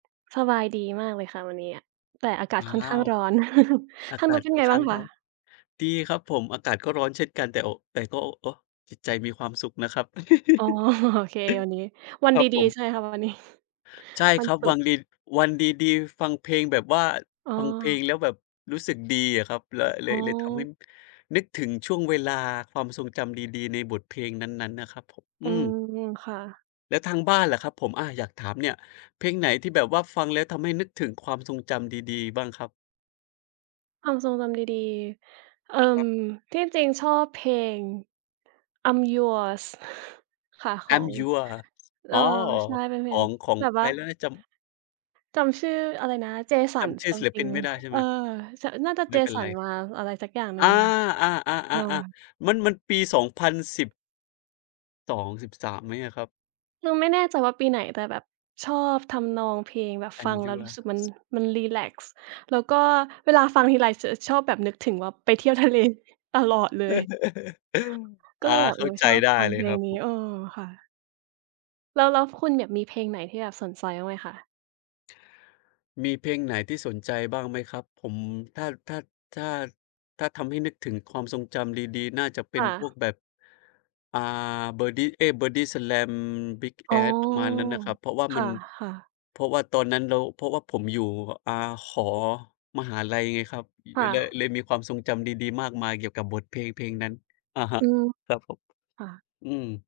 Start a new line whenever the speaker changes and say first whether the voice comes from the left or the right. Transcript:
right: สบายดีมากเลยค่ะ วันเนี้ย แต่อากา
left: อ้
right: ศ
left: า
right: ค่อนข้าง
left: ว
right: ร้อน
left: อา
right: ทาง
left: ก
right: น
left: า
right: ู้
left: ศ
right: นเป็
left: ค
right: น
left: ่อ
right: ไ
left: น
right: ง
left: ข
right: บ้
left: ้
right: า
left: า
right: ง
left: ง
right: ค
left: ร้อน
right: ะ?
left: ดีครับผม อากาศก็ร้อนเช่นกัน แต่ โอะ แต่ก็ โอ้ โอ้ จิตใจมีความสุขนะครับ
right: อ๋อ โอเค วันนี้ วัน
left: คร
right: ด
left: ับ
right: ี
left: ผม
right: ๆ ใช่ค่ะ วัน นี้
left: ใช่
right: วั
left: ค
right: น
left: รับ
right: ศุ
left: วั
right: กร์
left: งดี วันดี ๆ ฟังเพลงแบบว่า
right: อ๋อ
left: ฟังเพลงแล้วแบบรู้สึกดีอะครับ ล เล
right: อ๋
left: ย เลยทำให้
right: อ
left: นึกถึงช่วงเวลา ความทรงจำดี ๆ ในบทเพลงนั้น ๆ นะครับผม
right: อ
left: อ
right: ื
left: ืม
right: ม ค่ะ
left: แล้วทางบ้านล่ะครับผม อา อยากถามเนี่ย เพลงไหนที่แบบว่าฟังแล้วทำให้นึกถึงความทรงจำดี ๆ บ้างครับ?
right: ความทรงจำดี ๆ เอ่
left: คร
right: อ
left: ับ
right: ที่จริงชอบเพลง I'm yours ค่ะ ขอ
left: I'm
right: ง
left: yours
right: เอ
left: อ
right: ่
left: ๋
right: อ
left: อ
right: ใช่ เป็นเพ
left: ข
right: ล
left: อ
right: ง
left: ง ของ
right: แบบ
left: ใค
right: ว่
left: ร
right: า
left: แล้วนะ จำ
right: จำชื่ออะไรนะ
left: จ
right: Jason
left: ำชื่อศิลปิ
right: something
left: นไม่ได้ใช่
right: เอ
left: ไห
right: อ
left: ม?
right: ช น่าจะ
left: ไม่เป็นไร
right: Jason Ma อะไรสักอย่างหนึ่
left: อ
right: ง
left: า
right: ค่ะ อืม
left: ๆ ๆ ๆ มัน มันปี 2010 2 13 ไหมอะครับ?
right: เราไม่แน่ใจว่าปีไหน แต่แบบชอบทำนองเพลง แบบฟัง
left: I'm
right: แล้วรู้สึกมัน
left: yours
right: มันรีแลกซ์ แล้วก็
left: ครับ
right: เวลาฟังทีไรจะชอบแบบนึกถึงว่าไปเที่ยว ทะเล ตลอดเลย ก
left: อ
right: ็
left: า
right: เลยแบบ
left: เข
right: เ
left: ้
right: อ
left: า
right: อ
left: ใจ
right: ชอบ
left: ได้
right: ฟัง
left: เล
right: เพ
left: ย
right: ล
left: คร
right: ง
left: ั
right: นี้
left: บ
right: เออ ค่ะ แล้ว แล้วคุณเนี่ยมีเพลงไหนที่แบบสนใจ บ้างไหมคะ?
left: มีเพลงไหนที่สนใจบ้างไหมครับผม ถ้า ถ้า ถ้า ถ้าทำให้นึกถึงความทรงจำดี ๆ น่าจะเป
right: ค
left: ็น
right: ่
left: พว
right: ะ
left: กแบบ อ่า Birdy เอ๊ย Bodyslam Big
right: อ๋อ
left: Ass ประมาณนั้นน่ะครับ เพราะว่า
right: ค
left: มัน
right: ่ะ ๆ
left: เพราะว่าตอนนั้นเรา เพราะว่าผมอยู่ อ่า หอมหาลัยไงครับ
right: ค่
left: เลย
right: ะ
left: เลยมีความทรงจำดี ๆ มากมายเกี่ยวกับบทเพลง เพลงนั้น อะฮ
right: อ
left: ะ
right: ืม
left: ครับผม
right: ค่ะ
left: อืม